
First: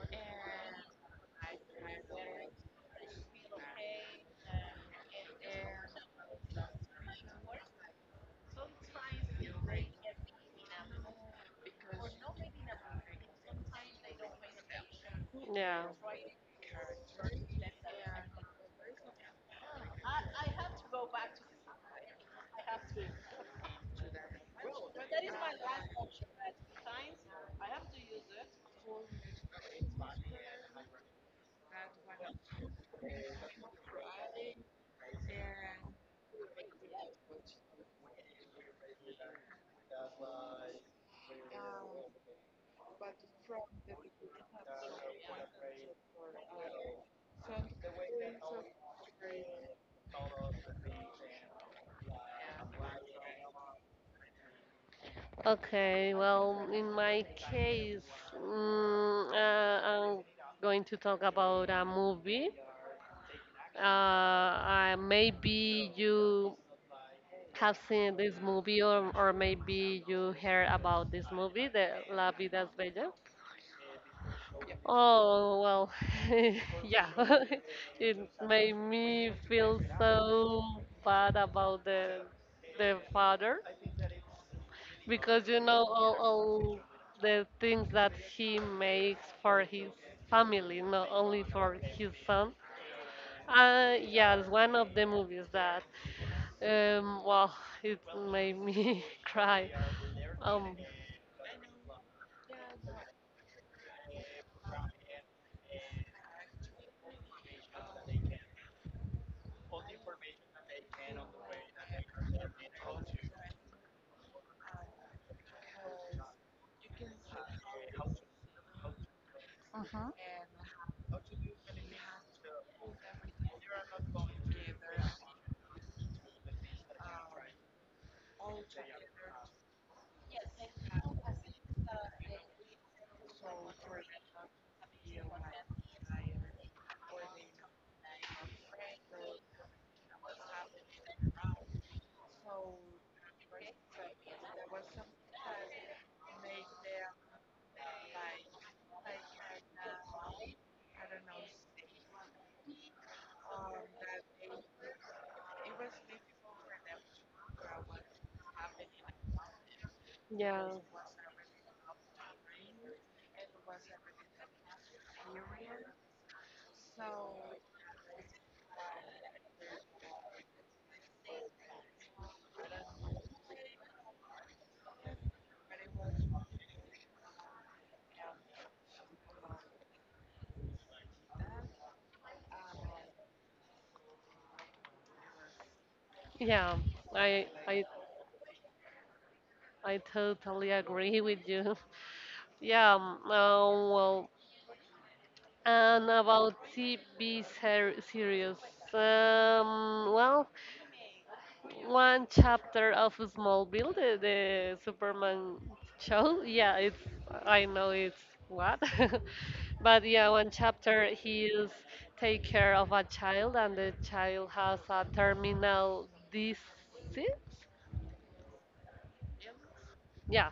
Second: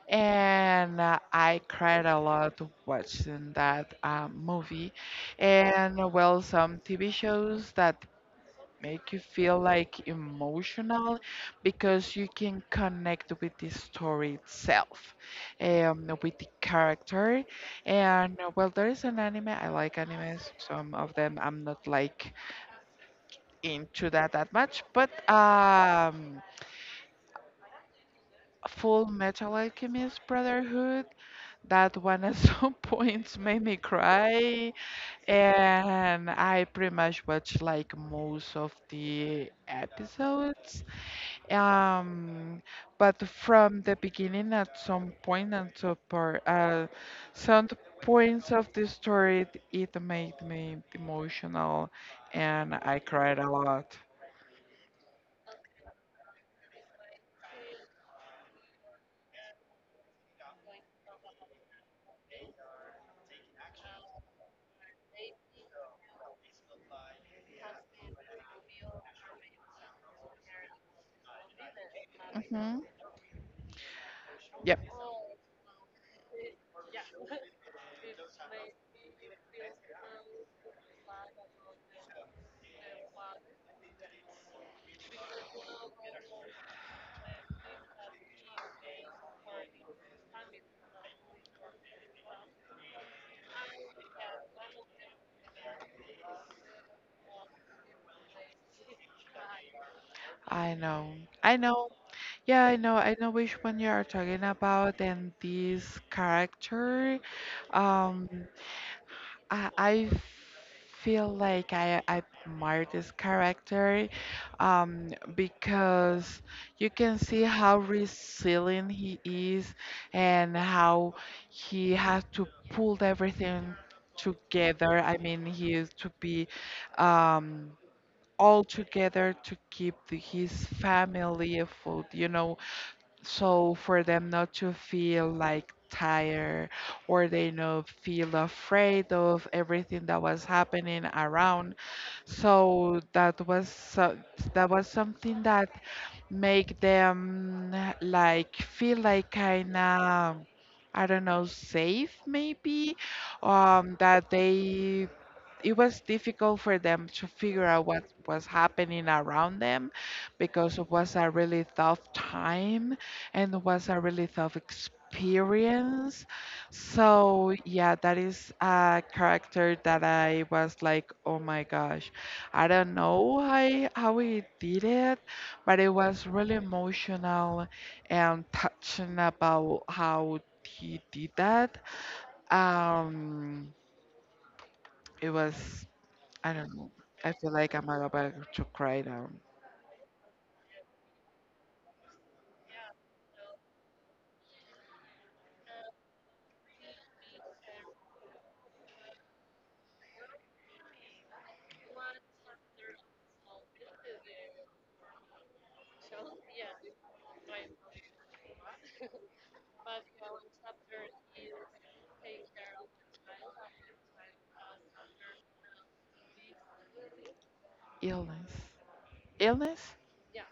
and uh, I cried a lot watching that uh, movie. And uh, well, some T V shows that make you feel like emotional because you can connect with the story itself,
yeah.
um, with the character, and uh, well, there is an anime. I like animes. Some of them I'm not like into that that much, but um Full Metal Alchemist Brotherhood, that one at some points made me cry, and I pretty much watched like most of the episodes. Um, but from the beginning, at some point, at some part, uh, some points of the story, it, it made me emotional, and I cried a lot.
Okay, well, in my case, mm, uh, I'm going to talk about a movie. Uh, uh, maybe you have seen this movie, or, or maybe you heard about this movie, the La Vida es
Hmm.
Bella.
Yep,
Oh, well, yeah. It made me feel so bad about the the father because you know all, all the things that he makes for his family, not only for his son. Uh, yeah, it's one of the movies that, um, well, it made me cry. Um,
I know. I know. Yeah, I know. I know which one you are talking about, and this character. Um, I, I feel like I, I admire this character, um, because you can see how resilient he is
hmm,
and how he has to pull everything together. I mean, he is to be, um, all together to keep the, his family afloat. You know, so for them not to feel like tired or they know feel afraid of everything that was happening around, so that was so, that was something that make them like feel like kind of, I don't know, safe maybe, um that they, it was difficult for them to figure out what was happening around them,
yeah,
because it was a really tough time and it was a really tough experience. So, yeah, that is a character that I was like, oh my gosh, I don't know how, how he did it, but it was really emotional and touching about how he did that. Um, it was, I don't
yeah,
know. I
I,
feel like
I,
I'm about to cry now.
I totally agree with you. Yeah, um, uh, well, and about T V ser series. Um, well, one chapter of Smallville, the, the Superman show. Yeah, it's, I know it's what. But yeah, one chapter he is take care of a child and the child has a terminal disease.
Illness. Illness?
Yeah,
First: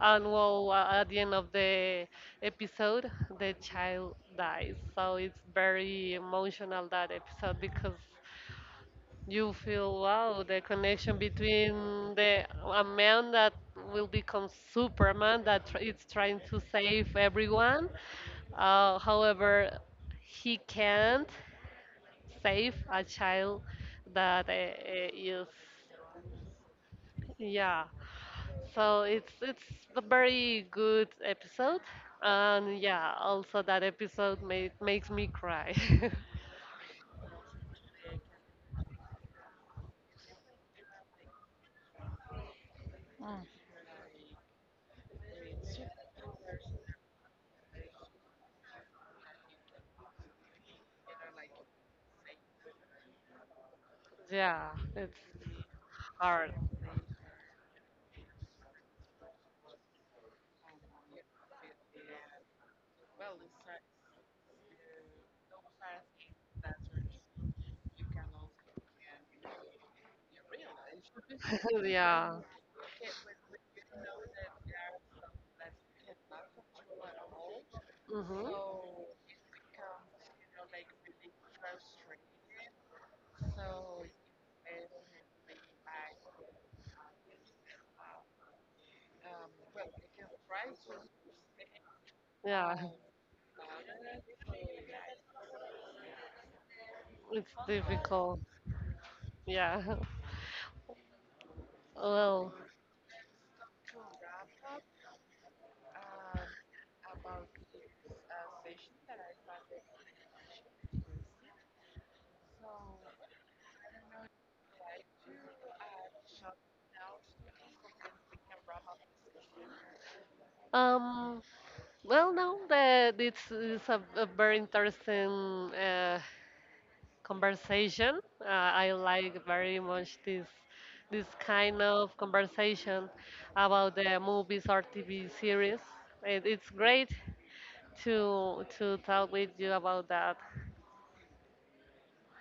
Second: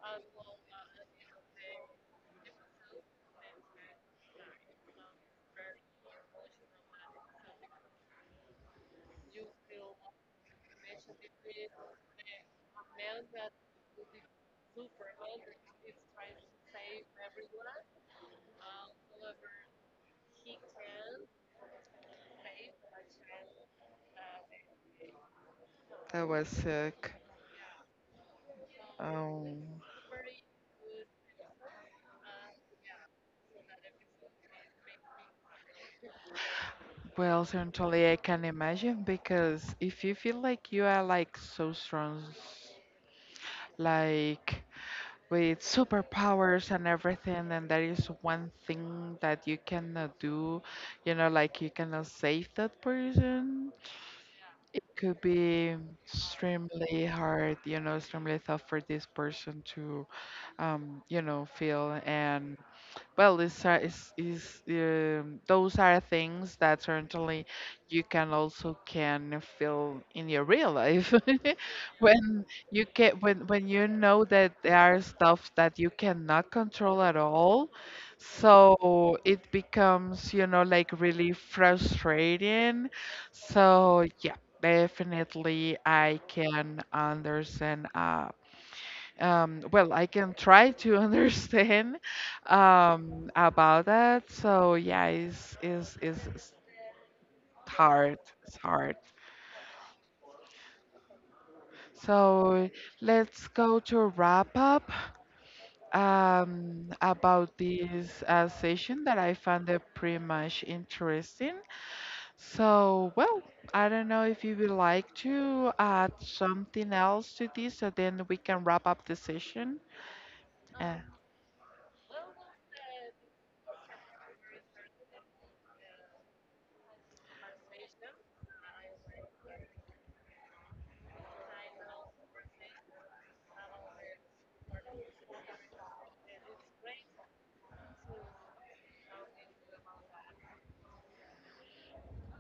and well, uh, at the end of the episode, the child dies. So it's very emotional that episode because you feel wow the connection between the a man that will become Superman that tr- it's trying to save everyone. Uh, however, he can't save a child that uh, uh, is
I was sick.
yeah. So it's it's
Um,
a very good episode, and yeah, also that episode made makes me cry.
well, certainly I can imagine, because if you feel like you are like so strong, like with superpowers and everything, and there is one thing that you cannot do, you know, like you cannot save that person,
Yeah,
it
it's
could be
hard.
extremely hard, you know, extremely tough for this person to, um, you know, feel. And well, this are, is is um, those are things that certainly you can also can feel in your real life
Yeah.
when you can when when you know that there are stuff that you cannot control at all.
Hmm.
So it becomes, you know, like really frustrating. So yeah, definitely I can understand. Uh, um, well, I can try to understand
Yeah,
um, about that. So yeah, it's, it's, it's it's
it's
hard.
difficult.
It's hard.
Yeah. Well,
So let's go to wrap up um, about this uh, session that I found it pretty much interesting. So well, I don't know if you would like to add something else to this, so then we can wrap up the session. Uh,
um, well, no, that it's, it's a, a very interesting uh, conversation. Uh, I like very much this this kind of conversation about the movies or T V series. It, it's great to to talk with you about that.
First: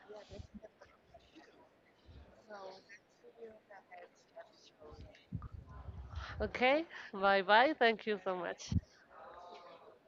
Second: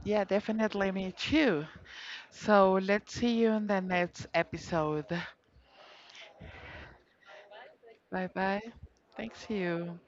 yeah, definitely me too. So let's see you in the next episode.
Okay, bye bye. Thank you
Bye
so
bye.
much.
Thanks you.